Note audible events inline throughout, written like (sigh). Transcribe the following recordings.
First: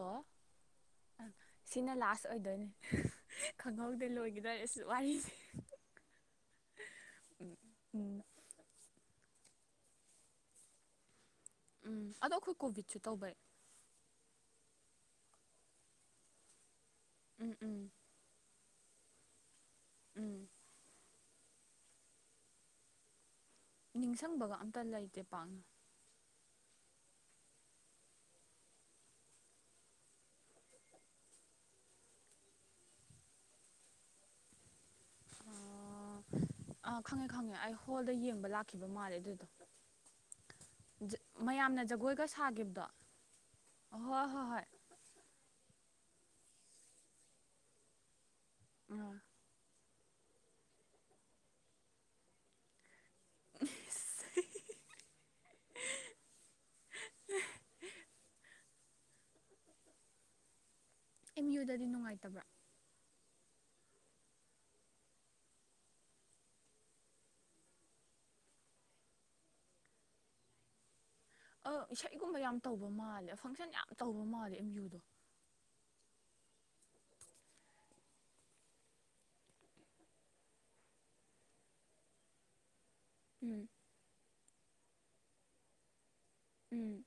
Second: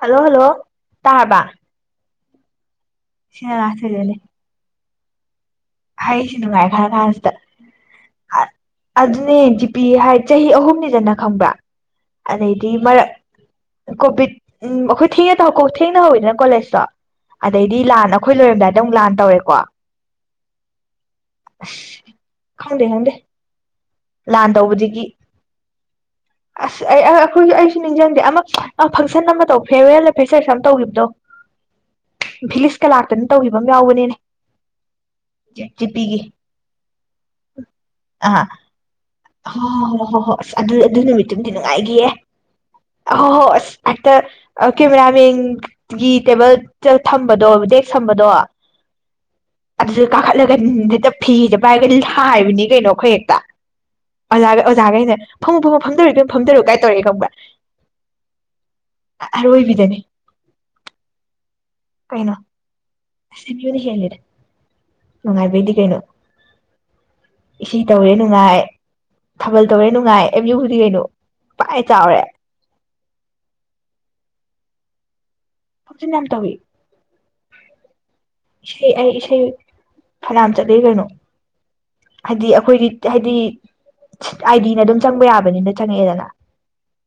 hello hello ꯇꯥꯕ ꯑꯣꯏꯗꯣꯏꯅꯤ ꯁꯤꯅꯥ ꯂꯥꯖ ꯑꯣꯏꯗꯣꯏꯅꯦ ꯁꯤ ꯋꯥꯔꯤꯁꯦ ꯍꯥꯏꯁꯤ ꯅꯨꯡꯉꯥꯏ ꯈꯔ ꯀꯥꯟꯁꯤꯗ ꯎꯝ ꯎꯝ ꯑꯗꯨꯅꯦ ꯖꯤ ꯄꯤ ꯍꯥꯏ ꯆꯍꯤ ꯑꯍꯨꯝꯅꯤꯗꯅ ꯈꯪꯕ꯭ꯔꯥ ꯎꯝ ꯑꯗꯣ ꯑꯩꯈꯣꯏ ꯑꯗꯩꯗꯤ ꯀꯣꯚꯤꯠꯁꯨ ꯃꯔꯛ ꯇꯧꯕꯩ ꯀꯣꯚꯤꯠ ꯎꯝ ꯑꯩꯈꯣꯏ ꯊꯦꯡꯉ ꯊꯦꯡꯅ ꯍꯧꯋꯤꯗꯅ ꯀꯣꯂꯦꯖꯇꯣ ꯎꯝ ꯎꯝ ꯑꯗꯩꯗꯤ ꯂꯥꯟꯅ ꯑꯩꯈꯣꯏ ꯂꯣꯏꯔꯝꯗꯥꯏ ꯑꯗꯨꯝ ꯂꯥꯟ ꯇꯧꯔꯦꯀꯣ ꯎꯝ ꯑꯁ ꯈꯪꯗ ꯈꯪꯗ ꯅꯤꯡꯁꯡꯕꯒ ꯑꯝꯇ ꯂꯩꯇꯦ ꯄꯥꯛꯅ ꯑꯁ ꯑꯩ ꯑꯩꯈꯣꯏꯁꯨ ꯑꯩꯁꯨ ꯅꯤꯡꯁꯤꯡꯗꯦ ꯑꯃꯛ ꯐꯪꯁꯟ ꯑꯃ ꯇꯧ ꯐꯦꯔꯋꯦꯜꯅ ꯐꯦꯁꯔꯁ ꯑꯃ ꯇꯧꯈꯤꯕꯗꯣ ꯚꯤꯂꯤꯁꯀ ꯂꯥꯛꯇꯅ ꯇꯧꯈꯤꯕ ꯑꯃ ꯌꯥꯎꯕꯅꯤꯅꯦ ꯖꯤꯄꯤꯒꯤ ꯑꯣ ꯑꯥ ꯈꯪꯉꯦ ꯈꯪꯉꯦ ꯑꯩ ꯍꯣꯜꯗ ꯌꯦꯡꯕ ꯂꯥꯛꯈꯤꯕ ꯃꯥꯜꯂꯦ ꯑꯗꯨꯗꯣ ꯍ ꯍꯣꯏ ꯍꯣꯏ ꯍꯣꯏ ꯍꯣꯏ ꯑꯁ ꯑꯗꯨ ꯑꯗꯨ ꯅꯨꯃꯤꯠꯇꯨꯗꯤ ꯃꯌꯥꯝꯅ ꯅꯨꯡꯉꯥꯏꯈꯤꯌꯦ ꯖꯒꯣꯏꯒ ꯁꯥꯈꯤꯕꯗꯣ ꯑ ꯍꯣ ꯍꯣꯏ ꯑꯁ ꯍꯦꯛꯇ ꯍꯣꯏ ꯍꯣꯏ ꯍꯣꯏ ꯀꯦꯃꯦꯔꯥꯃꯦꯟ ꯒꯤ ꯇꯦꯕꯜ ꯊꯝꯕꯗꯣ ꯗꯦꯛꯁ ꯊꯝꯕꯗꯣ ꯎꯝ ꯑꯗꯨꯗ ꯀꯥꯈꯠꯂꯒ ꯍꯦꯛꯇ ꯐꯤꯗ ꯄꯥꯏꯔꯒ ꯍꯥꯏꯕꯅꯤ ꯀꯩꯅꯣ ꯑꯩꯈꯣꯏ ꯍꯦꯛꯇ ꯎ ꯑꯣꯖꯥꯒ ꯑꯣꯖꯥꯒꯩꯅ ꯐꯪꯉꯨ ꯐꯣꯡꯉ ꯐꯝꯗꯔꯨꯏ ꯀꯣꯏ ꯐꯝꯗꯣꯔꯎ ꯀꯥꯏ ꯇꯧꯔꯦ ꯈꯪꯕ꯭ꯔꯥ ꯑꯔꯣꯏꯕꯤꯗꯅꯦ ꯑꯦꯝ ꯌꯨꯗꯗꯤ ꯅꯨꯡꯉꯥꯏꯇꯕ꯭ꯔꯥ ꯑꯁ ꯑꯃꯤꯎ ꯅꯥ ꯍꯦꯜꯂꯦꯗ ꯅꯨꯡꯉꯥꯏꯕꯩꯗꯤ ꯀꯩꯅꯣ ꯏ ꯇꯧꯔꯦ ꯅꯨꯡꯉꯥꯏ ꯊꯥꯕꯜ ꯇꯧꯔꯦ ꯅꯨꯡꯉꯥꯏ ꯑꯃꯤꯎ ꯗꯤ ꯀꯩꯅꯣ ꯑ ꯄꯥꯏ ꯆꯥꯎꯔꯦ ꯏꯁꯩꯒꯨꯝꯕ ꯌꯥꯝ ꯇꯧꯕ ꯃꯥꯜꯂꯦ ꯐꯪꯁꯟ ꯌꯥꯝ ꯇꯧꯕ ꯃꯥꯜꯂꯦ ꯑꯦꯝ ꯌꯨ ꯖꯦ ꯅꯝ ꯌꯥꯝ ꯇꯧꯋꯦ ꯏꯁꯩ ꯑꯩ ꯏꯁꯩ ꯐꯅꯥꯝ ꯆꯠꯂꯤ ꯀꯩꯅꯣ ꯍꯥꯏꯗꯤ ꯑꯩꯈꯣꯏꯗꯤ ꯍꯥꯏꯗꯤ ꯎꯝ ꯑꯥꯏꯗꯤꯅ ꯑꯗꯨꯝ ꯆꯪꯕ ꯌꯥꯕꯅꯤꯅ ꯆꯪꯉꯛꯑꯦꯗꯅ ꯎꯝ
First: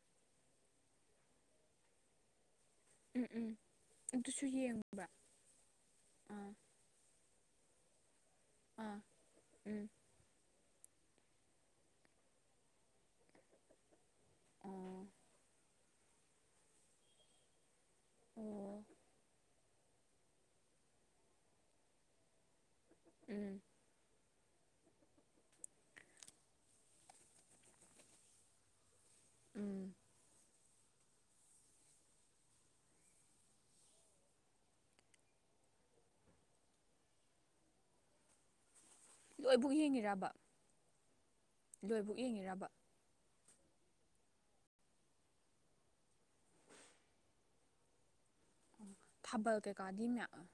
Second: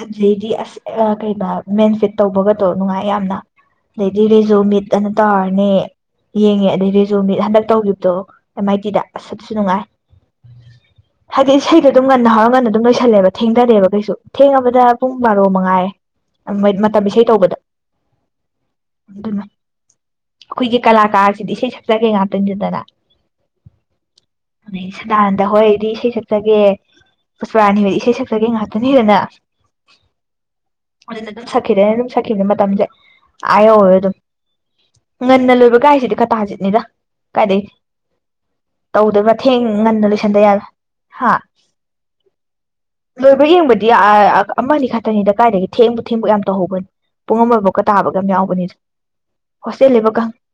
ꯑꯗꯨꯗꯩꯗꯤ ꯑꯁ ꯀꯩ ꯃꯦꯟ ꯐꯤꯠ ꯇꯧꯕꯒ ꯅꯨꯡꯉꯥꯏ ꯎꯝ ꯌꯥꯝꯅ ꯎꯝ ꯑꯗꯩꯗꯤ ꯑꯗꯨꯁꯨ ꯔꯤꯖꯨ ꯃꯤꯠ ꯌꯦꯡꯕ꯭ꯔꯥ ꯑꯅ ꯇꯧꯔꯅꯦ ꯑꯥ ꯌꯦꯡꯉꯦ ꯑꯗꯩ ꯔꯤꯖꯨ ꯃꯤꯠ ꯍꯟꯗꯛ ꯇꯒꯗꯣ ꯑꯦꯝ ꯑꯥꯏ ꯑꯥ ꯇꯤꯗ ꯑ ꯁꯠꯁꯨ ꯅꯨꯡꯉꯥꯏ ꯎꯝ ꯍꯥꯏꯗꯤ ꯏꯁꯩꯗꯣ ꯑꯗꯨꯝ ꯉꯟꯅ ꯍꯧꯔꯒ ꯉꯟꯅ ꯑꯗꯨꯝ ꯂꯣꯏꯁꯜꯂꯦꯕ ꯊꯦꯡꯅꯔꯦꯕ ꯀꯩꯁꯨ ꯊꯦꯡꯉꯕꯗ ꯑꯣ ꯄꯨꯡ ꯕꯥꯔꯣ ꯃꯉꯥꯏ ꯃꯣꯏ ꯃꯇꯝ ꯏꯁꯩ ꯇꯧꯕꯗ ꯑꯣ ꯑꯗꯨꯅ ꯑꯩꯈꯣꯏꯒꯤ ꯀꯂꯥꯀꯥꯔꯁꯤꯗꯤ ꯏꯁꯩ ꯁꯛꯆꯒꯦ ꯉꯥꯛꯇꯣꯏꯁꯤꯗꯅ ꯎꯝ ꯑꯩ ꯁꯗꯥꯅꯟꯗ ꯍꯣꯏꯗꯤ ꯏꯁꯩ ꯁꯛꯆꯒꯦ ꯄꯨꯆꯄꯔꯥꯅꯤ ꯍꯣꯏꯗꯤ ꯏꯁꯩ ꯁꯛꯆꯒꯦ ꯉꯥꯏꯍꯥꯛꯇꯪ ꯂꯩꯅ ꯎꯝ ꯑꯗꯨꯅ ꯑꯗꯨꯝ ꯁꯛꯈꯤꯗꯦ ꯑꯩꯅ ꯑꯗꯨꯝ ꯁꯛꯈꯤꯕꯗ ꯃꯇꯝꯁꯦ ꯑꯥ ꯌꯧꯔꯦ ꯑꯗꯨꯝ ꯉꯟꯅ ꯂꯣꯏꯕꯒꯥꯏꯁꯤꯗꯤ ꯈꯇꯥꯖꯤꯠꯅꯤꯗ ꯀꯥꯏꯗꯒꯤꯩ ꯇꯧꯗꯣꯏ ꯃꯊꯦꯡ ꯂꯣꯏꯕꯨꯛ ꯉꯟꯅ ꯌꯦꯡꯉꯤꯔꯕ ꯂꯣꯏꯁꯟꯗ ꯌꯥꯔꯣꯏ ꯍꯥ ꯂꯣꯏꯕꯨꯛ ꯌꯦꯡꯉꯤꯔꯕ ꯂꯣꯏꯕ ꯌꯦꯡꯕꯗꯤ ꯑꯃ ꯑ ꯈꯛꯇꯅꯤꯗ ꯀꯥꯏꯗꯒꯤ ꯊꯦꯡꯕ ꯊꯦꯡꯕ ꯌꯥꯝ ꯇꯧꯍꯧꯕꯅꯤ ꯄꯨꯡ ꯑꯃꯐꯥꯎꯀ ꯇꯥꯕ ꯌꯥꯎꯕꯅꯤꯗ ꯊꯥꯕꯜ ꯀꯩꯀꯥꯗꯤ ꯍꯣꯁꯇꯦꯜꯅꯦꯕꯀ ꯃꯌꯥꯝ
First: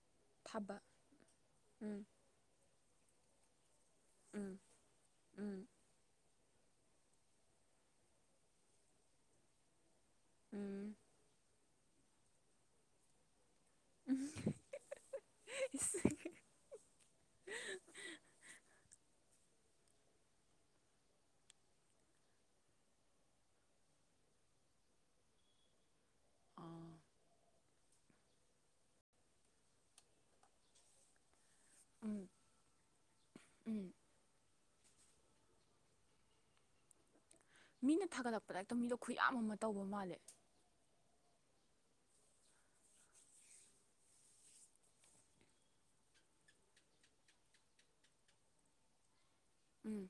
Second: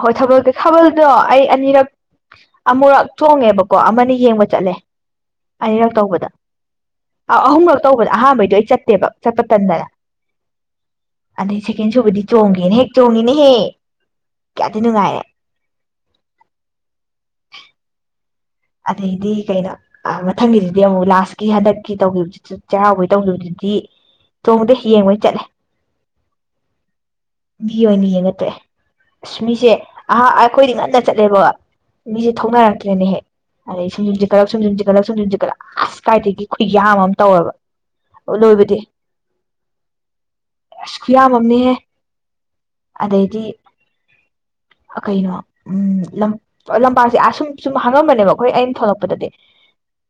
ꯍꯣꯏ ꯊꯥꯕꯜ ꯊꯥꯕꯜꯗꯣ ꯑꯩ ꯑꯅꯤꯔꯛ ꯎꯝ ꯑꯃꯨꯔꯛ ꯊꯣꯡꯉꯦꯕ ꯀꯣ ꯑꯃꯅ ꯌꯦꯡꯕ ꯎꯝ ꯆꯠꯂꯦ ꯎꯝ ꯑꯅꯤꯔꯛ ꯇꯧꯕꯗ ꯑꯥꯎ ꯑꯍꯨꯝꯈꯛ ꯇꯧꯕꯗ ꯑꯍꯥꯟꯕꯩꯗꯣ ꯑꯩ ꯆꯠꯇꯦꯕ ꯆꯠꯄ ꯇꯟꯗꯅ ꯎꯝ ꯑꯗꯩ ꯁꯦꯀꯦꯟ ꯁꯨꯕꯗꯤ ꯆꯣꯡꯒꯦꯅ ꯍꯦꯛ ꯆꯣꯡꯉꯤꯅꯦꯍꯦꯛ ꯀꯌꯥꯗ ꯅꯨꯉꯥꯏꯔꯦ ꯑꯗꯩꯗꯤ ꯀꯩꯅꯣ ꯃꯊꯪꯒꯤꯗꯨꯗꯤ ꯑꯃꯨꯛ ꯂꯥꯁꯀꯤ ꯍꯟꯗꯛꯀꯤ ꯇꯧꯈꯤꯕ ꯆꯩꯔꯥꯎꯕꯒꯤ ꯇꯧꯈꯤꯕꯗꯨꯗꯤ ꯆꯣꯡꯕꯗ ꯌꯦꯡꯕꯣꯏ ꯆꯠꯂꯦ ꯑ ꯃꯤ ꯑꯣꯏꯅ ꯌꯦꯡꯉ ꯇꯦ ꯑꯁ ꯃꯤꯁꯦꯍꯥꯛ ꯑꯩꯈꯣꯏꯗꯤ ꯉꯟꯅ ꯆꯠꯂꯦꯕ ꯎꯝ ꯃꯤꯁꯦ ꯊꯣꯛꯅꯔꯛꯇ꯭ꯔꯦꯅꯦꯍꯦꯛ ꯎꯝ ꯑꯗꯩ ꯁꯨꯝ (unintelligible) ꯁꯨꯝꯖꯨꯝꯟꯦꯒꯠꯂꯛ ꯁꯨꯝꯟꯖꯒꯠꯂ ꯀꯥꯏꯗꯒꯤ ꯈꯨ ꯌꯥꯝ ꯑꯃ ꯇꯧꯔꯕ ꯃꯤꯅ ꯊꯥꯒꯠꯂꯛꯄꯗ ꯍꯦꯛꯇ ꯂꯣꯏꯕꯗꯤ ꯃꯤꯗꯣ ꯈꯨꯌꯥꯝ ꯑꯃ ꯇꯧꯕ ꯃꯥꯜꯂꯦ ꯁꯨ ꯌꯥꯝꯃꯝꯅꯦꯍꯦ ꯑꯗꯩꯗꯤ ꯀꯩꯅꯣ ꯎꯝ ꯂꯝ ꯂꯝꯄꯥꯛꯁꯦ ꯑꯁꯨꯝ ꯁꯨꯝ ꯍ ꯈꯪꯉꯝꯕꯅꯦꯕ ꯑꯩꯈꯣꯏ ꯑꯩꯅ ꯊꯣꯛꯂꯛꯄꯗꯗꯤ ꯎꯝ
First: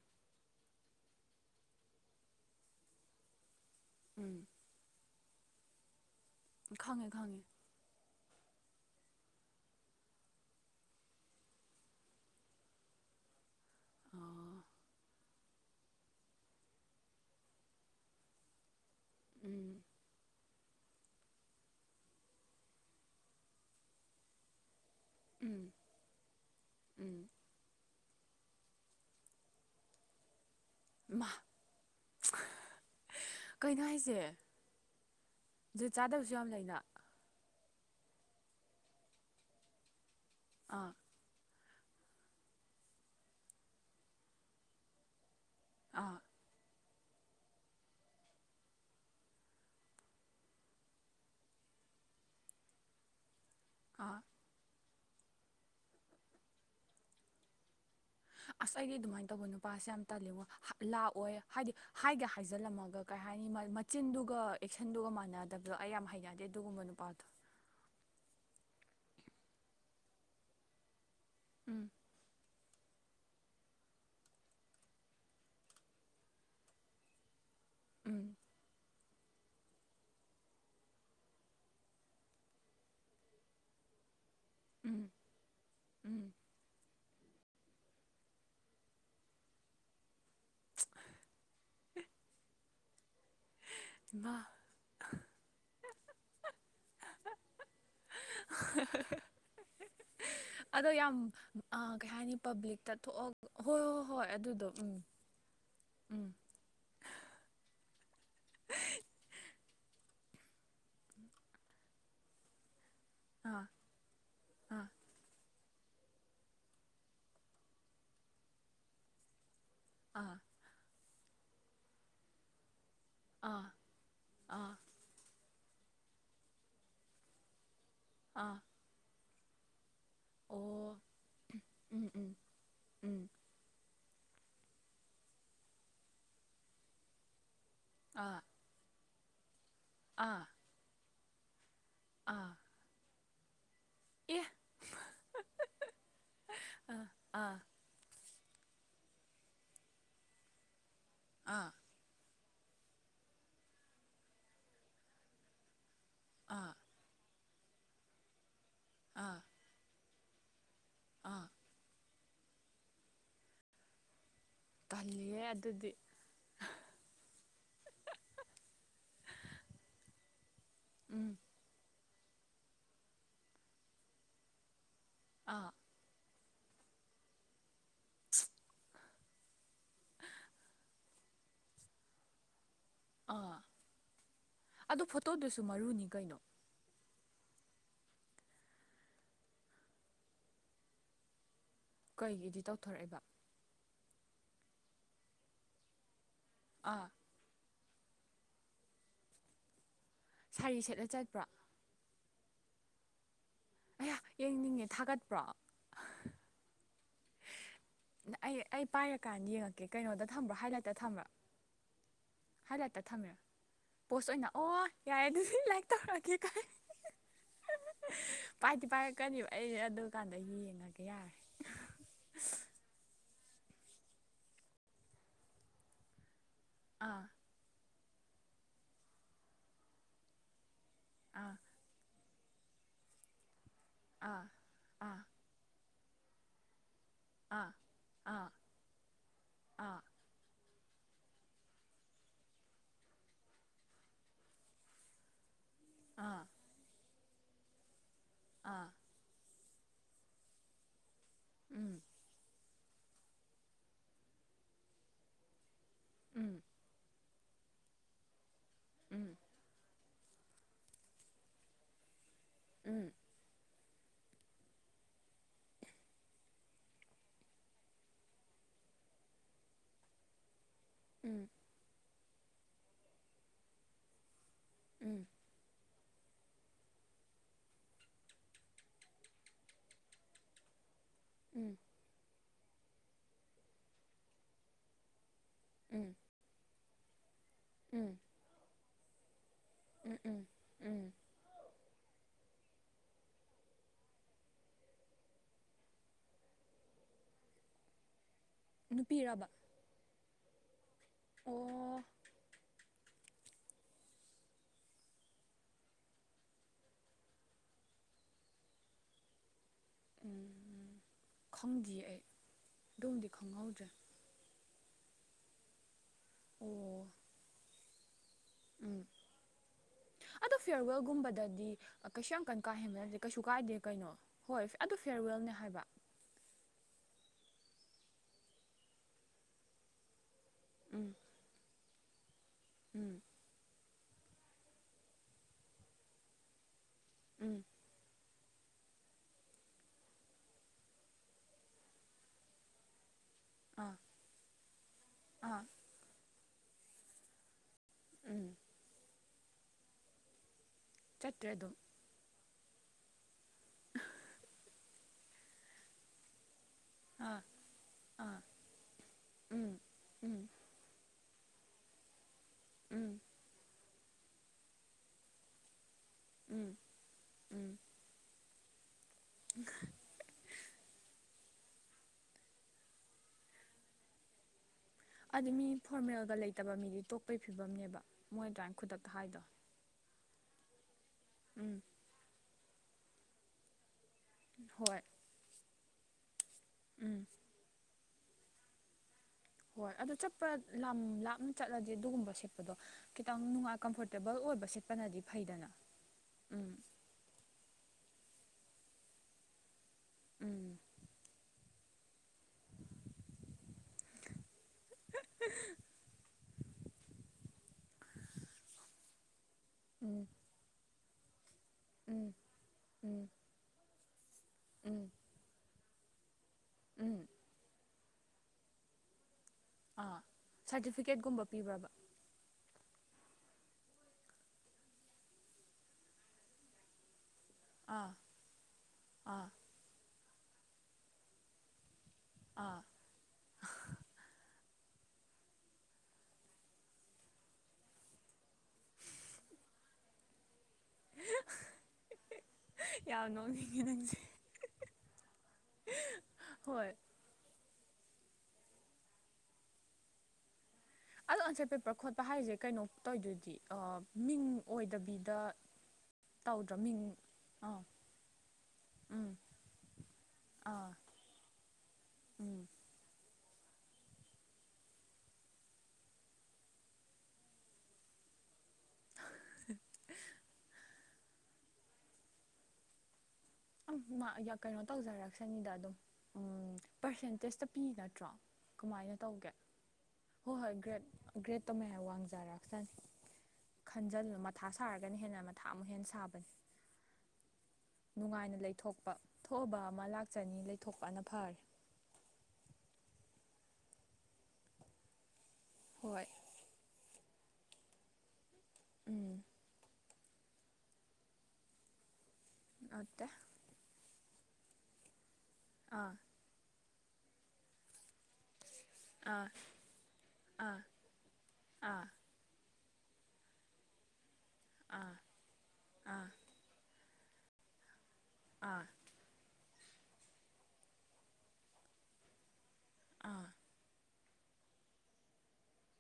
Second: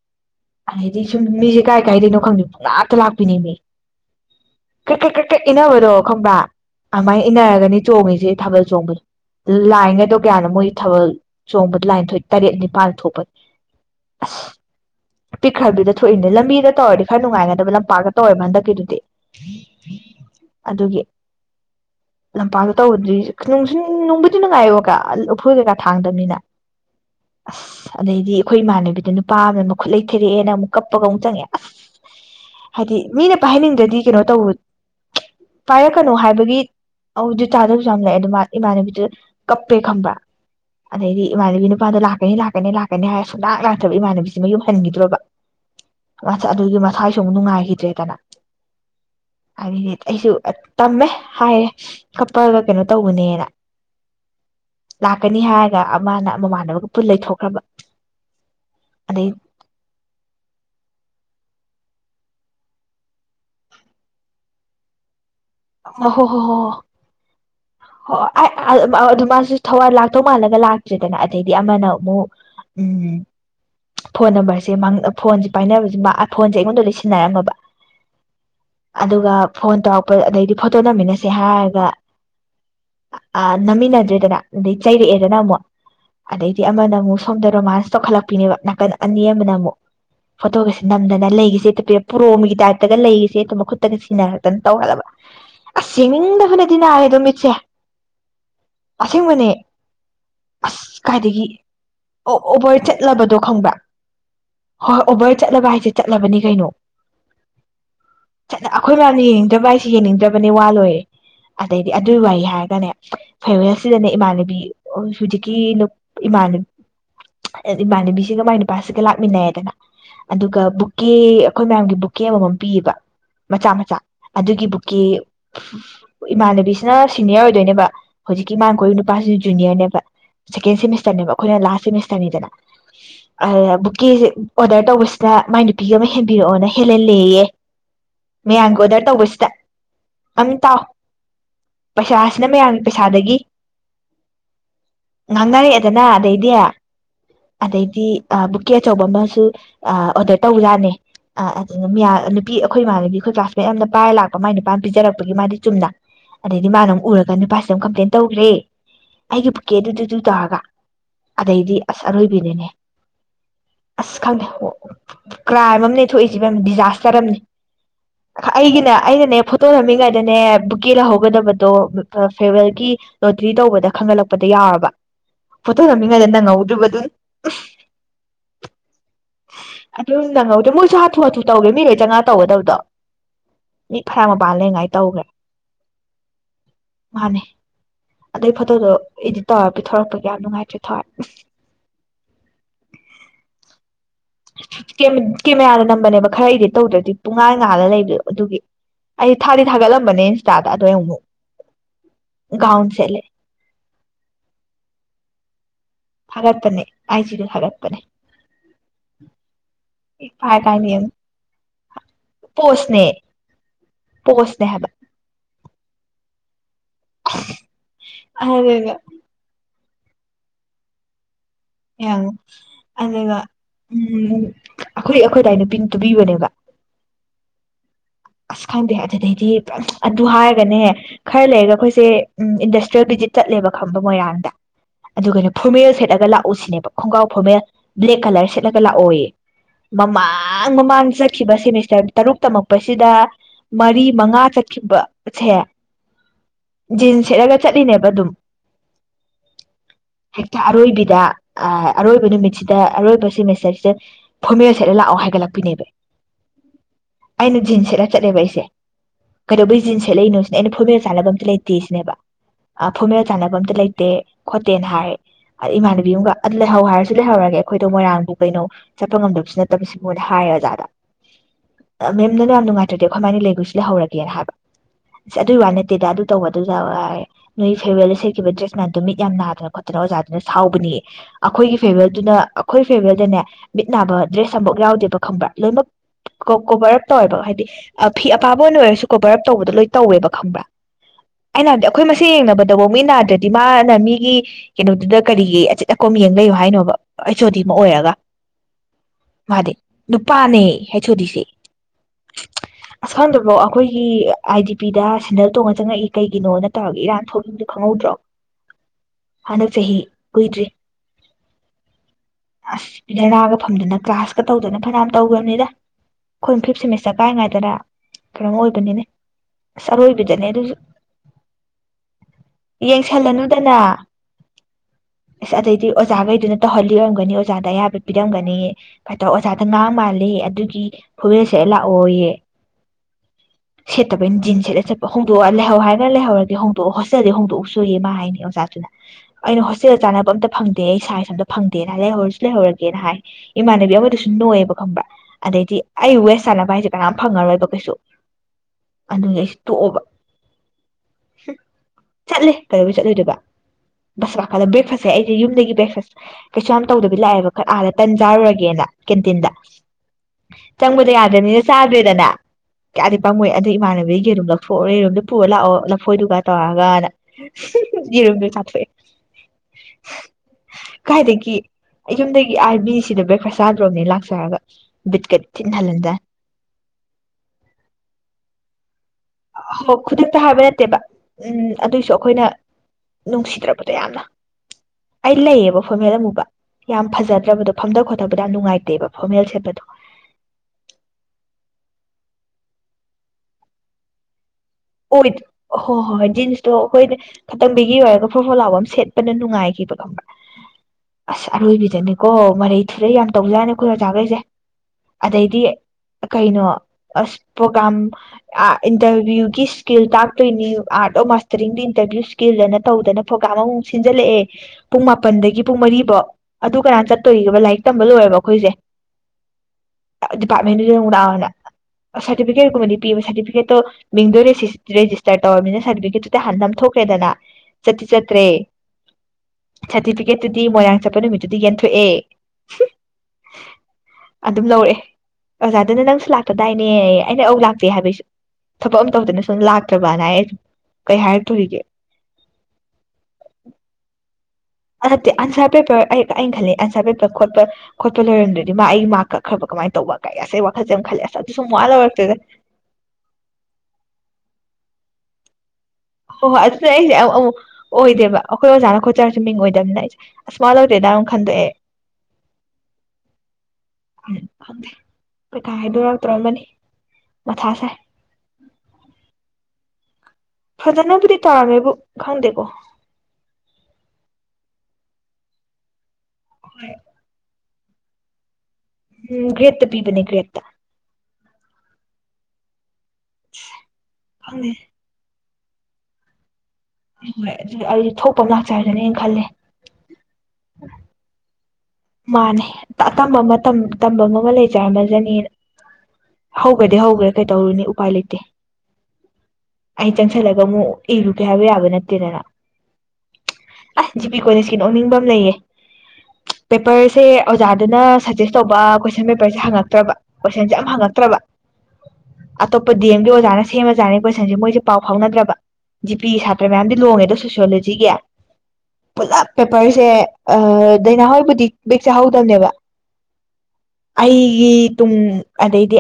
ꯑꯗꯤ ꯁ ꯃꯤꯁꯦ ꯀꯥꯏ ꯀꯥꯏꯗꯣꯏꯅꯣ ꯈꯪꯗꯦ ꯉꯥꯛꯇ ꯂꯥꯛꯄꯤꯅꯤꯅꯦ ꯎꯝ ꯀ ꯀ ꯀ ꯀ ꯏꯟꯅꯥꯕꯗꯣ ꯈꯪꯕ꯭ꯔꯥ ꯈꯪꯉꯦ ꯑꯗꯨꯃꯥꯏꯅ ꯈꯪꯉꯦ ꯏꯟꯅꯔꯒꯅꯤ ꯆꯣꯡꯉꯁꯦ ꯊꯥꯕꯜ ꯆ ꯂꯥꯏꯟꯒꯗꯣ ꯀꯌꯥꯅꯣ ꯃꯣꯏꯒꯤ ꯊꯥꯕꯜ ꯆꯣꯡꯕꯗ ꯂꯥꯏꯟ ꯊꯣꯛꯏ ꯇꯔꯦꯠꯅꯤ ꯄꯥꯜꯊꯣꯄ ꯑꯣ ꯄꯤꯛꯈ꯭ꯔꯕꯤꯗ ꯊꯣꯛꯏꯅꯦ ꯂꯝꯕꯤꯗ ꯇꯧꯔꯗꯤ ꯈꯔ ꯅꯨꯡꯉꯥꯏꯅꯗꯕ ꯂꯝꯄꯥꯛꯇ ꯇꯧꯔꯦ ꯍꯟꯗꯛꯀꯤꯗꯨꯗꯤ ꯎꯝ ꯐ ꯑꯗꯨꯒꯤ ꯂꯝꯄꯥꯛꯇꯣ ꯇꯧꯕꯗꯨꯗꯤ ꯁꯨ ꯅꯨꯡꯕꯨꯗꯤ ꯅꯨꯡꯉꯥꯏꯕꯀ ꯎꯈꯨ ꯎꯝ ꯀꯩꯀꯥ ꯊꯥꯡꯗꯕꯅꯤꯅ ꯎꯝ ꯑꯗꯩꯗꯤ ꯑꯩꯈꯣꯏ ꯏꯃꯥꯟꯅꯕꯤꯗ ꯅꯨꯄꯥ ꯑꯃꯅ ꯃꯈꯨꯠ ꯂꯩꯊꯔꯛꯑꯦꯅ ꯑꯃꯨꯛ ꯀꯄꯒ ꯑꯃꯨꯛ ꯃꯥ ꯆꯪꯉꯦ ꯑꯁ ꯍꯥꯏꯗꯤ ꯃꯤꯅ ꯄꯥꯏꯍꯟꯅꯤꯡꯗꯗꯤ ꯀꯩꯅꯣ ꯇꯧꯕ ꯖꯨꯠ ꯄꯥꯏꯔꯛꯀꯅꯣ ꯆꯥꯗꯕꯁꯨ ꯌꯥꯝ ꯍꯥꯏꯕꯒꯤ ꯂꯩꯅ ꯇꯥꯗ ꯌꯥꯝ ꯂꯩ ꯑꯗꯨ ꯃꯥ ꯏꯃꯥꯟꯅꯕꯤꯗꯨ ꯀꯞꯄꯦ ꯈꯪꯕ꯭ꯔꯥ ꯑꯥ ꯑꯗꯩꯗꯤ ꯃꯥꯕꯤꯅ ꯄꯗ ꯂꯥꯛ ꯀꯀꯅꯤ ꯂꯥꯛꯀꯅꯤ ꯂꯥꯛꯀꯅꯤ ꯍꯥꯏꯔ ꯁꯨꯛꯅꯥꯥꯛ ꯂꯥꯛꯊꯕ ꯏꯃꯥꯟꯅꯁꯤꯃ ꯌꯨꯝ ꯍꯟꯈꯤꯗ꯭ꯔꯣꯕ ꯑꯥ ꯃꯆꯥ ꯑꯗꯨ ꯑꯗꯨꯒꯤ ꯃ ꯁꯁꯋꯥꯥꯏꯁꯨ ꯑꯃꯨꯛ ꯅꯨꯡꯉꯥꯏꯈꯤꯗ꯭ꯔꯦꯗꯅ ꯍꯥꯏꯗꯤ ꯑꯩꯁꯨ ꯇꯝꯃꯦ ꯍꯥꯏꯔꯦ ꯀꯞꯄꯒ ꯀꯩꯅꯣ ꯇꯧꯕꯅꯦꯅ ꯑ ꯂꯥꯛꯀꯅꯤ ꯍꯥꯏꯔꯒ ꯑꯃꯅ ꯑꯃꯃꯥꯟꯅꯕꯒ ꯄꯨꯟ ꯂꯩꯊꯣꯛꯈ꯭ꯔꯕ ꯑꯁ ꯑꯩꯗꯤ ꯑꯗꯨꯃꯥꯏꯅ ꯑꯗꯩ ꯇꯧꯕ ꯅꯨꯄꯥꯁꯦ ꯌꯥꯝ ꯇꯂꯦꯉꯣ ꯂꯥꯛꯑꯣꯏ ꯍꯥꯏꯗꯤ ꯍꯥꯏꯒꯦ ꯍꯥꯏꯖꯤꯜꯂꯝꯃꯒ ꯀꯩ ꯍꯥꯏꯅꯤ ꯃꯆꯤꯟꯗꯨꯒ ꯑꯦꯛꯁꯟꯗꯨꯒ ꯃꯥꯟꯅ ꯗꯕꯗꯣ ꯑꯩ ꯌꯥꯝ ꯍꯣ ꯍꯣ ꯍꯣ ꯍꯩꯅꯗꯦ ꯍꯣ ꯑꯗꯨꯒꯨꯝꯕ ꯅꯨꯄꯥꯗꯣ ꯍꯣꯏ ꯑꯗꯨ ꯃꯥꯁꯨ ꯊꯋꯥꯟ ꯂꯥꯛꯇꯧ ꯃꯥꯜꯂꯒ ꯂꯥꯛꯇ꯭ꯦꯅꯦ ꯅ ꯑꯗꯩꯗꯤ ꯎꯝ ꯑꯃꯅ ꯑꯃꯨꯛ ꯎꯝ ꯐꯣꯟ ꯅꯝꯕꯔꯁꯦ ꯐꯣꯟꯁꯦ ꯄꯥꯏꯅꯕꯁꯦ ꯐꯣꯟꯁꯦ ꯑꯩꯉꯣꯟꯗ ꯂꯩꯁꯤꯟꯅꯔꯝꯃꯕ ꯎꯝ ꯑꯗꯨꯒ ꯐꯣꯟ ꯇꯧꯔꯛꯄ ꯑꯗꯩꯗꯤ ꯐꯣꯇꯣ ꯅꯝꯃꯤꯟꯅꯁꯦ ꯍꯥꯏꯔꯒ ꯅꯝꯃꯤꯟꯅꯗ꯭ꯔꯦꯗꯅ ꯑꯗꯩ ꯎꯝ ꯆꯩꯔꯛꯑꯦꯗꯅ ꯑꯃꯨꯛ ꯎꯝ ꯑꯗꯩꯗꯤ ꯑꯃꯅ ꯑꯃꯨꯛ ꯁꯣꯝꯗ ꯔꯣꯃꯥꯟꯁ ꯇꯧꯈꯠꯂꯛꯄꯤꯅꯦꯕ ꯅꯥꯀꯟ ꯑꯅꯤ ꯑꯃꯅ ꯑꯃꯨꯛ ꯐꯣꯇꯣꯒꯁꯦ ꯅꯝꯗꯅ ꯂꯩꯒꯤꯁꯦ ꯄꯔ ꯄꯨ꯭ꯔꯣꯝꯒꯤ ꯇꯥꯏꯞꯇꯒ ꯂꯩꯔꯤꯁꯦ ꯑꯗꯨ ꯛꯇꯒ ꯏꯃꯥ ꯁꯤꯅꯔꯛꯇꯅ ꯇꯧꯍꯜꯂꯕ ꯑꯁ ꯌꯦꯡꯅꯤꯡꯗꯕꯅꯗꯤ ꯅꯥꯔꯦꯗꯣ ꯃꯤꯠꯁꯦ ꯑꯁꯦꯡꯕꯅꯦ ꯑꯁ ꯑꯗꯣ ꯌꯥꯝ ꯀꯥꯏꯗꯒꯤ ꯀꯩ ꯍꯥꯏꯅꯤ ꯑꯣꯕꯔ ꯄꯕ꯭ꯂꯤꯛꯇ ꯊꯣꯛꯑꯒ ꯆꯠꯂꯕꯗꯣ ꯈꯪꯕ꯭ꯔ ꯍꯣꯏ ꯍꯣꯏ ꯍꯣꯏ ꯑꯗꯨꯗꯣ ꯎꯝ ꯍꯣꯏꯣꯏ ꯑꯣꯕꯔ ꯆꯠꯂꯕ ꯍꯥꯏꯁꯦ ꯎꯝ ꯆꯠꯂꯕꯅꯤ ꯀꯩꯅꯣ ꯑꯩꯈꯣꯏ ꯂꯥꯟꯅ ꯌꯦꯡꯗꯕꯏꯁ ꯁꯤ ꯌꯦꯡꯅꯤꯡꯗ꯭ꯔꯕꯅꯤ ꯋꯥ ꯂꯣꯏꯌꯦꯦ ꯑꯗꯩꯗꯤ ꯑꯗꯨꯒꯤ ꯋꯥꯏ ꯍꯥꯏꯔꯒꯅꯦ ꯑꯥ ꯐꯩꯔꯦ ꯁꯤꯗꯅꯦ ꯏꯃꯥꯟꯅꯕꯤ ꯑꯥ ꯍꯧꯖꯤꯛꯀꯤ ꯏꯃꯥꯟ ꯏꯃꯥꯟꯅꯕꯤꯁꯤꯒ ꯃꯥꯏ ꯅꯨꯄꯥꯁꯤꯒ ꯂꯥꯛꯃꯤꯟꯅꯩꯗꯅ ꯑꯥ ꯑꯗꯨꯒ ꯕꯨꯛꯀꯤꯦ ꯑꯩꯈꯣꯏ ꯃꯌꯥꯝꯒꯤ ꯕꯨꯛꯀꯦ ꯑꯃꯃꯝ ꯄꯤꯌꯦꯕ ꯑꯥ ꯃꯆꯥ ꯃꯆꯥ ꯑꯥ ꯑꯗꯨꯒꯤꯕꯨ ꯏꯃꯥꯟꯅꯕꯤꯁꯤꯅ ꯁꯤꯅꯤꯌꯔ ꯑꯣꯏꯗꯣꯏꯅꯦꯕ ꯍꯧꯖꯤꯛꯀꯤ ꯑꯥ ꯃꯥꯥꯡ ꯑꯣꯏꯣꯏ ꯏꯅ ꯄꯥꯁ ꯨꯅꯤꯔꯅꯦ ꯁꯦꯀꯦꯟ ꯑꯣ ꯁꯦꯃꯤꯁꯇꯔꯅꯦꯕ ꯑꯩꯈꯣꯏꯅ ꯂꯥꯁ ꯎꯝ ꯎꯝ ꯁꯦꯃꯤꯁꯇꯔꯅꯤꯗꯅ ꯎꯝ ꯑꯗꯨ ꯀꯦꯁꯦ ꯑꯣꯔꯗꯔ ꯇꯧꯕꯁꯤꯗ ꯃꯥꯏ ꯅꯨꯄꯤꯒ ꯑꯃ ꯍꯦꯟꯕꯤꯔꯛꯑꯣꯅ ꯍꯦꯜꯍꯜꯂꯦꯌꯦ ꯑꯥ ꯃꯌꯥꯝꯡꯒꯣꯗ ꯇꯧꯕꯁꯤ ꯑꯥ ꯑꯇ ꯑꯥ ꯄꯩꯁꯥꯁꯤꯅ ꯃꯌꯥꯝ ꯄꯩꯁꯥꯗꯒꯤ ꯑꯦ ꯉꯥꯡꯅꯔꯛꯑꯦꯗꯅ ꯑꯗꯩꯗꯤ ꯑꯥ ꯑꯥ ꯑꯗꯩꯗꯤ ꯕꯨꯛꯀꯤ ꯑꯆꯧꯕ ꯑꯃꯁꯨ ꯑꯣꯗꯔ ꯇꯧꯕꯖꯅꯤ ꯑ ꯑꯥ ꯑꯗꯨ ꯌꯥ ꯄꯄꯤ ꯑꯩꯈ ꯏꯃꯥꯟꯅꯕꯤꯈꯣꯏ ꯀ꯭ꯂꯥꯁꯃꯦꯠ ꯌꯥꯝꯅ ꯄꯥꯏꯔ ꯂꯥꯛꯄ ꯃꯥꯏ ꯅꯨꯄꯥꯅ ꯄꯤꯖꯔꯛꯄꯒꯤ ꯃꯥꯗꯤ ꯆꯨꯝꯅ ꯑꯗꯩꯗꯤ ꯑꯥ ꯃꯥꯅ ꯑꯃꯨꯛ ꯎꯔꯒ ꯅꯨꯄꯥꯁꯤꯨꯝ ꯀꯝꯄ꯭ꯂꯦꯟ ꯇꯧꯈ꯭ꯔꯦ ꯑꯥ ꯑꯩꯒꯤ ꯄꯨ ꯀꯦꯗꯗꯗꯨ ꯏꯗꯒ ꯑꯥ ꯑꯗꯩ ꯏꯗꯤ ꯑꯁ ꯑꯔꯣꯏꯕꯤꯗꯨꯅꯦ ꯑꯁ ꯈꯪꯗꯦ ꯇꯜꯂꯤꯍꯦ ꯀ꯭ꯔꯥꯏꯝ ꯑꯗꯨꯗꯤ ꯑꯅꯦ ꯊꯣꯛꯏꯁꯤꯕ ꯗꯤꯖꯥꯁꯇꯔ ꯑ ꯑꯩꯒꯤꯅ ꯑꯩꯅꯅꯦ ꯐꯣꯇꯣ ꯂꯝꯃꯤꯉꯥꯏꯗꯅꯦ ꯕꯨꯛꯀꯤ ꯎꯝ ꯂꯧꯍꯧꯒꯗꯕꯗꯣ ꯐꯦꯕꯔꯒꯤ ꯂꯣꯇ꯭ꯔꯤ ꯇꯧꯕꯗ ꯈꯪꯒꯠꯂꯛꯄꯗ ꯌꯥꯎꯔꯕ ꯑꯥ ꯄꯨꯊꯝ ꯃꯤꯟꯅꯉ ꯑꯗꯨ ꯅꯪꯍꯧꯗꯦ ꯃꯣꯏꯁꯨ ꯍꯥꯊꯨ ꯍꯥꯊꯨ ꯇꯧꯒꯦ ꯃꯤꯈꯣꯏ ꯆꯥꯃꯉꯥ ꯇꯧꯒꯗꯕꯗꯣ ꯑ ꯃꯤ ꯈꯔ ꯃꯄꯥꯟ ꯂꯩꯉꯥꯏ ꯇꯧꯈ꯭ꯔꯦ ꯃꯔꯨꯅꯤ ꯀꯩꯅꯣ ꯃꯥꯅꯦ ꯑꯩ ꯐꯣꯇꯣꯗꯣ ꯏꯗꯤꯠ ꯇꯧꯔꯒ ꯄꯤꯊꯣꯔꯛꯄꯒꯤ ꯌꯥꯝ ꯅꯨꯡꯉꯥꯏꯇ꯭ꯔꯦ ꯊꯣꯏ ꯀꯩꯒꯤꯗꯤ ꯇꯧꯊꯣꯔꯛꯏꯕ ꯀ ꯑꯔꯅꯝꯕꯅꯦꯕ ꯈꯔꯗꯤ ꯑꯥ ꯇꯧꯗ꯭ꯔꯗꯤ ꯄꯨꯡꯉꯥꯟ ꯉꯥꯜꯂ ꯂꯩꯕ ꯑꯗꯨꯒꯤ ꯑꯩ ꯊꯥꯗꯤ ꯊꯥꯒꯠꯂꯝ ꯃꯅꯦ ꯁ ꯁꯥꯔꯤ ꯁꯦꯠꯂ ꯇꯔꯠꯗꯛ ꯆꯠꯄ꯭ꯔꯣ ꯥꯎꯟꯁꯦꯂꯦ ꯑꯩ ꯌꯦꯡꯅꯤꯡꯉꯦ ꯊꯥꯒꯠꯄ꯭ꯔꯣ ꯊꯥꯒꯠꯄꯅꯦ ꯑꯥꯏꯖꯤꯗ ꯊꯥꯒꯠꯄꯅꯦ ꯑꯩ ꯑꯩ ꯄꯥꯏꯔꯀꯥꯟꯗ ꯌꯦꯡꯉꯛꯀꯦ ꯀꯩꯅꯣꯗ ꯊꯝꯕ꯭ꯔꯣ ꯐꯥꯏ ꯀꯥꯏꯅ ꯍꯥꯏꯂꯥꯏꯠꯇ ꯌꯦꯡꯉꯨ ꯊꯝꯕ꯭ꯔꯥ ꯍꯥꯏ ꯂꯥꯏꯠꯇ ꯄꯣꯁꯅꯦ ꯊꯝꯃꯦꯔ ꯄꯣꯁ ꯑꯣꯏꯅ ꯄꯣꯁꯅꯦ ꯑꯣ ꯍꯥꯏꯕ ꯌꯥꯔ ꯑꯗꯨꯗꯤ ꯂꯥꯏꯛ ꯇꯧꯔꯛꯑꯒꯦ ꯄꯥꯏꯗꯤ ꯑꯗꯨꯒ ꯄꯥꯏꯔꯛꯀꯅꯦꯕ ꯑꯩ ꯑꯗꯨ ꯀꯥꯟꯗ ꯌꯦꯡꯉꯒꯦ ꯌꯥꯔꯦ ꯑꯦ ꯑꯗꯨꯒ ꯎꯝ ꯑꯩꯈꯣꯏ ꯑꯩꯈꯣꯏꯗꯥꯏ ꯅꯨꯄꯤꯅ ꯇꯨꯕꯤꯕꯅꯦꯕ ꯑꯥ ꯑꯁ ꯈꯪꯗꯦ ꯑꯗꯨꯗꯩꯗꯤ ꯑꯗꯨ ꯍꯥꯏꯔꯒꯅꯦ ꯈꯔ ꯑꯥ ꯂꯩꯔꯒ ꯑꯩꯈꯣꯏꯁꯦ ꯎꯝꯟꯗꯁꯇ꯭ꯔꯤꯜ ꯕꯤꯖꯤꯠꯦꯕ ꯈꯝꯕ ꯑꯥ ꯃꯣꯏꯔꯥꯡꯗ ꯑꯥ ꯑꯗꯨꯒꯩꯅꯣ ꯐꯨꯃꯦꯜ ꯁꯦꯠ ꯠꯂꯒ ꯂꯥꯛꯎꯁꯤꯅꯦꯕ ꯈꯣꯡꯒ꯭ꯔꯥꯎ ꯐꯃꯦ ꯑꯥ ꯕ꯭ꯂꯦꯛ ꯑꯥ ꯀꯂꯔ ꯁꯦꯠꯂꯒ ꯂꯥꯛꯑꯣ ꯑꯥ ꯃꯃꯥ ꯑꯥꯡ ꯃꯃꯥꯡ ꯆꯠꯈꯤꯕ ꯁꯦꯃꯤꯁꯇꯔ ꯇꯔꯨꯛ ꯇꯝꯃꯛꯄꯁꯤꯦ ꯁꯤꯗ ꯃꯔꯤ ꯃꯉꯥ ꯆꯠꯈꯤꯕꯁꯦ ꯑꯥ ꯖꯤꯟꯁ ꯁꯦꯠꯂꯒ ꯆꯠꯂꯤꯅꯦꯕ ꯑꯗꯨꯝ ꯑꯥ ꯍꯦꯛꯇ ꯑꯔꯣꯏꯕꯤꯗ ꯑ ꯎꯝ ꯑꯔꯣꯏꯕꯅꯦ ꯃꯦꯆꯤꯟ ꯗꯗ ꯑꯔꯣꯏꯕ ꯁꯤꯦꯃꯤꯁꯇꯔꯁꯤꯗ ꯐꯣꯔꯃꯦ ꯁꯥꯏꯗ ꯂꯥꯛꯑꯣ ꯍꯥꯏꯒꯠꯂꯛꯄꯤꯅꯦꯕ ꯎꯝ ꯑꯩꯅ ꯖꯤ ꯁꯤꯗꯞ ꯆꯠꯦꯕ ꯑꯩꯁꯦ ꯎꯝ ꯀꯩꯅꯣꯕ ꯆꯁꯤ ꯁꯦꯠꯂꯏꯩꯅꯣ ꯁꯤꯅꯦ ꯑꯩꯅ ꯐꯣꯏꯕꯦꯜ ꯆꯥꯟꯅꯕ ꯑꯝꯇ ꯂꯩꯇꯦ ꯁꯤꯅꯦꯕ ꯑ ꯎꯝ ꯐꯨꯃꯦꯔ ꯆꯥꯟꯅꯕ ꯑꯝꯇ ꯂꯩꯇ ꯠꯇꯦ ꯈꯣꯇꯦꯟꯅ ꯍꯥꯏꯔꯦ ꯑꯗ ꯏꯃꯥꯟꯅꯕꯤ ꯑꯃꯒ ꯂꯩꯍꯧ ꯍꯥꯏꯔꯁꯨ ꯂꯩꯍꯧꯔꯒꯦ ꯑꯩꯈꯣꯏꯗꯣ ꯃꯣꯏꯔꯥꯡꯗꯨ ꯀꯩꯅꯣ ꯆꯠꯄ ꯉꯝꯗꯕꯁꯨ ꯅꯠꯇꯕ ꯁꯤ ꯃꯣꯏꯗ ꯍꯥꯏꯔꯦ ꯑꯣꯖꯥꯗ ꯅ ꯎꯝ ꯑ ꯌꯥꯝ ꯅꯨꯡꯉꯥꯏꯇ꯭ꯔꯗꯤ ꯑꯩꯈꯣꯏ ꯃꯥꯥꯏꯅ ꯂꯩꯈꯣꯏꯁꯨ ꯂꯩꯍꯧꯔꯒꯦꯅ ꯍꯥꯏꯕ ꯎꯝ ꯑꯁ ꯑꯗꯨꯒꯤ ꯋꯥ ꯅꯠꯇꯦꯗ ꯑꯗꯨ ꯇꯧꯕ ꯑꯗꯨꯗ ꯅꯣꯏꯒꯤ ꯐꯦꯔꯋꯦꯜꯗ ꯁꯦꯠꯈꯤꯕ ꯗ꯭ꯔꯦꯁ ꯃꯌꯥꯝꯗꯣ ꯃꯤꯠ ꯌꯥꯝ ꯅꯥꯗꯅ ꯈꯣꯠꯇꯅ ꯑꯣꯖꯥꯗꯨꯅ ꯁꯥꯎꯕꯅꯤꯌꯦ ꯑꯩꯈꯣꯏꯒꯤ ꯎꯝ ꯐꯦꯚꯔꯗꯨꯅ ꯑꯩꯈꯣꯏ ꯐꯦꯃꯤꯦꯜꯗꯅꯦ ꯃꯤꯠ ꯅꯥꯕ ꯗ꯭ꯔꯦꯁ ꯑꯃꯐꯥꯎ ꯌꯥꯎꯗꯦꯕ ꯈꯪꯕ꯭ꯔꯥ ꯂꯣꯏꯅꯃꯛ ꯎꯝ ꯀꯣꯕꯔ ꯇ ꯑꯣꯏ ꯑꯦ ꯎꯝ ꯐꯤ ꯑꯄꯥꯝꯕ ꯑꯣꯏꯅ ꯑꯣꯏꯔꯥꯁꯨ ꯀ‌ꯣꯕꯔ ꯇꯧꯕꯥꯗꯨ ꯂ‌ꯣꯏꯟ ꯎꯝ ꯇꯧꯑꯦꯕ ꯎꯝ ꯈꯪꯕ‍꯭ꯔꯥ ꯎꯝ ꯑꯩꯅꯥ ꯍꯥꯏꯗꯤ ꯑꯩꯈ‌ꯪꯏ ꯃꯁ‌ꯦꯟ ꯌ‌ꯦꯡꯅꯕꯗꯤ ꯑꯗꯨꯕꯨ ꯃꯤꯠ ꯅꯥꯗ꯭ꯔꯗꯤ ꯃꯥꯅ ꯃꯤꯒꯤ ꯀꯩꯅꯣꯗꯨꯗ ꯀꯔꯤꯒꯤ ꯑꯆꯤꯠ ꯑꯀꯣꯝ ꯌꯦꯡ ꯂꯩꯌꯨ ꯍꯥꯏꯅꯣꯕ ꯑꯩꯆ ꯑꯣꯗꯤ ꯑꯃ ꯑꯣꯏꯔꯒ ꯅꯨꯄꯤꯔꯕ ꯃꯥꯗꯤ ꯅꯨꯄꯥꯅꯤ ꯑꯩꯆ ꯑꯣ ꯗꯤ ꯁꯤ ꯑꯣ ꯑꯁ ꯈꯪꯗꯕ꯭ꯔꯣ ꯑꯩꯈꯣꯏꯒꯤ ꯑꯥꯏ ꯗꯤ ꯄꯤꯗ ꯁ‌ꯦꯅꯗꯜ ꯇꯣꯡꯉ ꯆꯪꯉꯛꯏ ꯀꯩꯒꯤꯅꯣꯅ ꯇꯧꯔꯒ ꯏꯔꯥꯟ ꯊꯣꯛꯈꯤꯕꯗꯨꯣ ꯈꯪꯍꯧꯗ꯭ꯔꯣ ꯍꯟꯗꯛ ꯆꯍꯤ ꯎꯝ ꯀꯨꯏꯗ꯭ꯔꯤ ꯈꯪꯗꯤꯌꯦ ꯑꯩ ꯑꯁ ꯑꯗꯨꯝꯗꯤ ꯗ꯭ꯔꯅꯥꯒ ꯈꯪꯍꯧꯗ꯭ꯔꯦ ꯐꯝꯗꯅ ꯀ꯭ꯂꯥꯁꯀ ꯇꯧꯗꯅ ꯐꯅꯌꯥꯝ ꯇꯧꯒ꯭ꯔꯝꯅꯤꯗ ꯑꯩꯈꯣꯏ ꯐꯤꯞ ꯑꯣ ꯁ‌ꯦꯃꯤꯁꯇꯔ ꯀꯥꯏ ꯉꯥꯏꯗꯅ ꯀꯩꯅꯣꯝ ꯎꯝ ꯑꯣꯏꯕꯅꯤꯅꯦ ꯑꯁ ꯑꯔꯣꯏꯕꯤꯗꯅꯦ ꯑꯗꯣ ꯑꯗꯨꯁꯨ ꯐꯤꯌꯔꯋꯦꯜꯒꯨꯝꯕꯗꯗꯤ ꯀꯩꯁꯨ ꯌꯥꯝ ꯀꯟꯅ ꯀꯥ ꯍꯦꯟꯕ ꯅꯠꯇꯦ ꯀꯩꯁꯨ ꯌꯦꯡꯁꯜꯂꯅꯨꯗꯅ ꯀꯥꯏꯗꯦ ꯀꯩꯅꯣ ꯍꯣꯏ ꯑꯗꯨ ꯐꯤꯌꯔꯋꯦꯜꯅꯦ ꯑꯁ ꯍꯥꯏꯕ ꯑꯗꯩꯗꯤ ꯑꯣꯖꯥꯒꯩꯗꯨꯅ ꯇꯧꯍꯜꯂꯤ ꯑꯣꯏꯔꯝꯒꯅꯤ ꯑꯣꯖꯥꯗ ꯑꯌꯥꯕ ꯄꯤꯔꯝꯒꯅꯤ ꯐꯇꯣ ꯑꯣꯖꯥꯗ ꯉꯥꯡ ꯃꯥꯜꯂꯤ ꯑꯗꯨꯒꯤ ꯎꯝ ꯆꯂ ꯂꯥꯛꯑꯣꯌ‌ꯦ ꯎꯝ ꯁꯦꯠꯇꯕꯩꯟ ꯖꯤꯟ ꯁꯦꯠꯂ ꯆꯠꯄ ꯍꯣꯡꯗꯣꯛꯑ ꯂꯩꯍꯧ ꯍꯥꯏꯔꯅ ꯂꯩꯍꯧꯔꯒ ꯍꯣꯡ ꯍꯣꯁꯇꯦꯜꯗꯩ ꯎꯝ ꯍꯣꯡꯗ‌ꯣꯛꯎꯆ‌ꯣꯌ‌ꯦ ꯃꯥꯟ ꯍꯥꯏꯅꯤ ꯑꯣꯖꯥ ꯑꯩꯅ ꯍꯣꯁꯇꯦꯜ ꯆꯥꯟꯅꯕ ꯑꯝꯇ ꯐꯪꯗꯦ ꯑꯩ ꯁꯥꯏꯟꯖ ꯑꯝꯇ ꯐꯪꯗꯦꯅ ꯍꯥꯏ ꯂꯩꯍꯧꯔꯁꯨ ꯂꯩꯍꯧꯔꯒꯦꯅ ꯍꯥꯏ ꯑꯥ ꯏꯃꯥꯟꯅꯕꯤ ꯑꯃꯗꯨꯁꯨ ꯅꯣꯏꯌꯦꯕ ꯈꯪꯕ ꯑꯥ ꯑꯗꯩꯗꯤ ꯁꯥꯟꯅꯕ ꯍꯥꯏꯁꯦ ꯀꯅꯥꯝ ꯐꯪꯉꯔꯣꯏꯕ ꯀꯩꯁꯨ ꯎꯝ ꯑꯗꯨꯒꯤ ꯇꯣꯛꯑꯕ ꯆꯠꯇ꯭ꯔꯦ ꯑꯗꯨꯝ ꯆꯠꯂꯦ ꯀꯥꯏ ꯆꯠꯂꯣꯏꯗꯕ (inaudible) ꯕ‌ꯦꯛ ꯐꯖꯥ ꯑꯩꯁꯦ ꯌꯨꯝꯗꯒꯤ ꯕꯔ‌ꯦꯛꯐꯥꯁ ꯀꯩꯁꯨ ꯌꯥꯝ ꯇꯧꯗꯕꯤ ꯑꯥ ꯂꯥꯛꯑꯦꯕ ꯑꯥꯗ ꯇꯟ ꯑꯥ ꯆꯥꯔꯨꯔꯒꯦꯅ ꯀꯦꯟꯇꯤꯟꯗ ꯎꯝ ꯎꯝ ꯆꯪꯕꯗꯨ ꯌꯥꯗꯕꯅꯤꯅ ꯆꯥꯗ꯭ꯔꯣꯏꯗꯅ ꯎꯝ ꯀꯌꯥꯗꯤ ꯄꯥꯃꯨꯏ ꯑꯗꯨ ꯏꯃꯥꯟꯅꯕꯤ ꯑꯗꯩꯗꯤ ꯑꯗꯨꯝ ꯂꯧꯊ‌ꯪꯛꯑꯦ ꯌꯨꯝꯗ ꯄꯨꯔ ꯂꯥꯛꯑꯣ ꯂꯐꯣꯏꯗꯨꯒ ꯎꯝ ꯇꯧꯔꯒꯅ ꯎꯝ ꯌꯦꯔꯨꯝꯗꯨ (inaudible) ꯀꯥꯏꯗꯒꯤ ꯑꯩ ꯌꯨꯝꯗꯒꯤ ꯑꯥꯥꯏꯕꯤꯁꯤꯗ ꯕ꯭ꯔꯦꯛꯐꯥꯁ ꯆꯥꯗ꯭ꯔꯣꯝꯅꯦꯅ ꯂꯥꯛꯆꯔꯒ ꯕꯤꯠꯀ ꯑꯗꯨ ꯃꯤ ꯊꯤꯟ ꯍꯜꯂꯟꯗꯅ ꯐꯣꯔꯃꯦꯜꯒ ꯂꯩꯇꯕ ꯃꯤꯗꯤ ꯇꯣꯛꯄꯒꯤ ꯐꯤꯕꯝꯅꯦꯕ ꯃꯣꯏ ꯑꯗꯨꯃꯥꯏꯅ ꯈꯨꯗꯛꯇ ꯍꯥꯏꯗꯣ ꯍ ꯈ ꯍꯥꯏꯕ ꯅꯠꯇꯦꯕ ꯎꯝ ꯑꯗꯨꯏꯁꯨ ꯑꯩꯈꯣꯏꯅ ꯅꯨꯡꯁꯤꯗ꯭ꯔꯛꯄꯗꯣ ꯌꯥꯝꯅ ꯍꯣꯏ ꯑꯂꯌꯦꯕꯣ ꯐ ꯃꯦꯂ ꯃꯛ ꯌꯥꯝ ꯎꯝ ꯐꯖꯗ꯭ꯔꯕꯗꯣ ꯐꯝꯗ ꯈꯣ ꯇꯕꯗ ꯅꯨꯡꯉꯥꯏꯇꯦꯕ ꯐꯣꯔꯃꯦꯜ ꯁꯦꯠꯄꯗꯣ ꯍꯣꯏ ꯑꯗꯨ ꯆꯠꯄ ꯂꯝ ꯂꯥꯞꯅ ꯆꯠꯂꯗꯤ ꯑꯗꯨꯒꯨꯝꯕꯁꯦ ꯗꯣ ꯈꯤꯇꯪ ꯅꯨꯡꯉꯥꯏ ꯀꯝꯐꯣꯔꯇꯦꯕꯜ ꯑꯣꯏꯕ ꯁꯦꯠꯄꯅꯗꯤ ꯑꯣꯏ ꯐꯩꯗꯅ ꯍꯣꯏ ꯍꯣꯏ ꯖꯤꯟꯁꯇꯣ ꯎꯝ ꯑꯩꯈꯣꯏꯗꯤ ꯈꯇꯪꯕꯤꯒꯤ ꯑꯣꯏ ꯈꯣꯔ ꯍꯣꯂꯥꯎꯕ ꯑꯃ ꯁꯦꯠꯅ ꯅꯨꯡꯉꯥꯏꯈꯤꯕ ꯈꯪꯕ꯭ꯔꯥ ꯎꯝ ꯑꯁ ꯑꯔꯣꯏꯕꯤꯗꯅꯤꯀꯣ ꯃꯔꯩ ꯊꯨꯔ ꯌꯥꯝ ꯇꯧꯖꯥꯠꯅꯤ ꯑꯩꯈꯣꯏ ꯑꯣꯖꯥꯈꯩꯁꯦ ꯑꯗꯩꯗꯤ ꯀꯩꯅꯣ ꯑꯁ ꯄ꯭ꯔꯣꯒꯥ꯭ꯔꯥꯝ ꯏꯟꯇꯔꯚꯤꯌꯨꯒꯤ ꯁꯀꯤꯜ ꯎꯝ ꯇꯥꯛꯇꯣꯏꯅꯤ ꯑꯥꯇꯣ ꯃꯁ ꯟꯇꯔꯚ ꯎꯝ ꯁꯀꯤꯦꯜꯅ ꯇꯧꯗꯅ ꯎꯝ ꯄ꯭ꯔ꯭ꯔꯝ ꯁꯤꯖꯂꯦꯑꯦ ꯄꯨꯡ ꯎꯝ ꯃꯥꯄꯟꯗꯒꯤ ꯄꯨꯡ ꯃꯔꯤ ꯄꯥ (inaudible) ꯑꯗꯨ ꯀꯅꯥ ꯎꯝ ꯆꯠꯇꯣꯔꯤꯒꯕ ꯂꯥꯏꯛ ꯇꯝꯕ ꯂꯣꯏꯔꯦꯕ ꯑꯩꯈꯣꯏꯁꯦ ꯑꯥ ꯗꯤꯄꯥꯔꯦꯟ ꯁꯥꯔꯇꯤꯐꯤꯀꯦꯠꯀꯨꯝꯕ ꯄꯤꯕ꯭ꯔꯕ ꯁꯔꯤꯐꯦꯠ ꯄ ꯁꯔꯇꯤꯐꯤꯀꯠꯠꯇꯣ ꯃꯤꯦꯡꯗ ꯁꯤ ꯔꯦꯖꯤꯁꯇꯔ ꯇꯧꯔꯕꯅꯤꯅ ꯁꯥꯔꯇꯤꯐꯤꯀꯦꯠꯇꯨꯗꯤ ꯍꯥꯟ ꯅꯝ ꯊꯣꯛꯣꯛ꯭ꯔꯦꯗꯅ ꯆꯇꯤ ꯑꯥ ꯆꯠꯇ꯭ꯔꯦ ꯑꯥ ꯆꯇ ꯄꯤ ꯀꯦꯠꯇꯨꯗꯤ ꯃꯣꯏꯔꯥꯡ ꯆꯠꯄ ꯅꯨꯃꯤꯠꯇꯨꯗꯤ ꯌꯦꯟꯊꯣꯛꯑꯦ ꯑ ꯑꯗꯨꯝ ꯂꯧꯔꯛꯑꯦ ꯑꯣꯖꯥꯗꯨꯅ ꯅꯪꯁꯨ ꯂꯥꯛꯇꯗꯥꯏꯅꯦ ꯑꯩꯅ ꯑꯧ ꯂꯥꯛꯇꯦ ꯍꯥꯏꯕꯩꯁꯨ ꯊꯕꯛ ꯑꯃ ꯇꯧꯗꯅꯁꯨ ꯂꯥꯛꯀꯕꯅꯥꯏ ꯌꯥꯝ ꯅꯅꯨꯡꯅꯤꯡꯉꯦ ꯅꯪꯁꯦ ꯞꯤ ꯑꯁꯥꯔ ꯄꯦꯄꯔ ꯑꯩ ꯑꯩꯅ ꯈꯜꯂꯤꯦ ꯍꯣꯏ ꯑꯟꯁꯔ ꯄꯦꯄꯔ ꯈꯣꯠꯄ ꯈꯣꯠꯄ ꯂꯩꯔꯝꯗ꯭ꯔꯗꯤ ꯃꯥ ꯑꯩ ꯃꯥꯔꯛ ꯀꯛꯈ꯭ꯔꯕ ꯀꯃꯥꯏꯅ ꯇꯧꯕꯁ ꯑꯗꯣ ꯑꯟꯁꯔ ꯄꯦꯄꯔ ꯈꯣꯠꯄ ꯍꯥꯏꯔꯤꯁꯦ ꯀꯩꯅꯣ ꯇꯧꯗꯣꯏꯗꯤ ꯃꯤꯡ ꯑꯣꯏꯗꯕꯤ ꯗ ꯍꯣꯏ ꯍꯣꯏ ꯑꯗꯨꯅ ꯑꯩꯁꯦ ꯑꯃꯨꯛ ꯑꯣꯏꯗꯦꯕ ꯑꯩꯈꯣꯏ ꯑꯣꯖꯥꯅ ꯎꯝ ꯈꯣꯠꯆꯔꯁꯨꯦ ꯃꯤꯡ ꯑꯣꯏꯗꯅꯤꯅ ꯑꯩꯁꯦ ꯑꯁꯨꯃꯥꯏꯅ ꯑꯥ ꯇꯧꯗꯦꯅ ꯑꯃꯨꯛ ꯈꯟꯗꯣꯛꯑꯦ ꯎꯝ ꯄꯩꯀꯥ ꯍꯥꯏꯗꯔꯛꯇ꯭ꯔꯝꯃꯅꯤ ꯃꯊꯥꯁꯦ ꯍꯤ ꯍꯥ (inaudible) ꯐꯖꯅꯕꯨꯗꯤ ꯇꯥꯔꯝꯃꯦꯕꯨ ꯈꯪꯗꯦꯕꯣ ꯑꯝ ꯃꯥ ꯀꯩꯅꯣ ꯇꯧꯖꯔꯛꯆꯥꯅꯤꯗ ꯑꯗꯨꯝ ꯎꯝ ꯍꯣꯏ ꯄꯁꯁ ꯄꯤ ꯅꯠꯇ꯭ꯔꯣ ꯀꯃꯥꯏꯅ ꯎꯝ ꯇꯧꯒꯦ ꯒ꯭ꯔꯦꯠꯇ ꯄꯤꯕꯅꯦ ꯍꯣꯏ ꯒ꯭ꯔꯦꯠꯇ ꯍꯣꯏ ꯒ꯭ꯔꯦꯠ ꯒ꯭ꯔꯦꯗ ꯇꯧ ꯃꯌꯥꯝ ꯋꯥꯡꯖꯔꯛꯁꯅꯤ ꯈꯟꯖꯤꯜꯂꯨ ꯃꯊꯥ ꯈꯪꯗꯦ ꯁꯥꯔꯒꯅ ꯍꯦꯟꯅ ꯊꯥꯃꯨ ꯍꯦꯟ ꯁꯥꯕꯅꯤ ꯎꯣꯏ ꯅꯨꯡꯉꯥꯏꯅ ꯂꯩꯊꯣꯛꯄ ꯊꯣꯛꯑꯕ ꯑꯃ ꯂꯥꯛꯆꯅꯤ ꯂꯩꯊꯣꯛꯄꯅ ꯐꯔꯦ ꯃꯥꯅꯦ ꯑꯇꯝꯕ ꯑꯃ ꯇꯝꯕ ꯑꯃ ꯑꯃ ꯂꯩꯖꯔꯝꯃꯖꯅꯦꯅ ꯍꯣꯏ ꯍꯒꯗꯤ ꯍꯧꯈ꯭ꯔꯦ ꯀꯩ ꯇꯧꯔꯨꯅꯤ ꯎꯄꯥꯏ ꯂꯩꯇꯦ ꯎꯝ ꯑꯩ ꯆꯪꯁꯜꯂꯒ ꯑꯃꯨꯛ ꯏꯔꯨꯒꯦ ꯍꯥꯏꯕ ꯌꯥꯕ ꯅꯠꯇꯦꯗꯅ ꯅꯠꯇꯦ ꯑꯁ ꯖꯤ ꯄꯄꯤ ꯀꯣꯂꯦꯖꯀꯤꯅ ꯑꯣꯅꯤꯡꯕ ꯑꯃ ꯂꯩꯌꯦ ꯑꯥ ꯄꯦꯄꯔꯁꯦ ꯑꯣꯖꯥꯗꯅ ꯁꯖꯦꯁ ꯑꯆꯧꯕ ꯀꯣꯏꯁꯟ ꯑꯥ ꯄꯦꯄꯔꯁꯦ ꯍꯪꯉꯛꯇ꯭ꯔꯕ ꯀꯣꯏꯁꯟꯁꯦ ꯑꯥ ꯑꯃ ꯍꯪꯉꯛꯇ꯭ꯔꯕ ꯑꯥ ꯑꯇꯣꯞꯄ ꯗꯤꯦꯝꯒꯤ ꯑꯣꯖꯥꯅ ꯁꯦꯝꯃꯖꯥꯠꯅꯦ ꯣꯏꯁꯟꯁꯦ ꯃꯣꯏꯁꯦ ꯄꯥꯎ ꯑꯥ ꯐꯥꯎꯅꯗ꯭ꯔꯕ ꯖꯤ ꯑꯥ ꯄꯄꯤꯒꯤ ꯁꯥꯇ꯭ꯔ ꯃꯌꯥꯝꯗꯤ ꯂꯣꯡꯉꯦ ꯁꯨꯁꯣꯂꯖꯤꯒꯦ ꯑꯥ ꯄꯦꯄꯔꯁꯦ ꯑ ꯗꯅꯥ ꯍꯣꯏ ꯦꯛꯁ ꯍ ꯍꯧꯗꯅꯦꯕ ꯑꯥ ꯑꯩꯒꯤ ꯇꯨꯡ ꯑꯗꯩꯗꯤ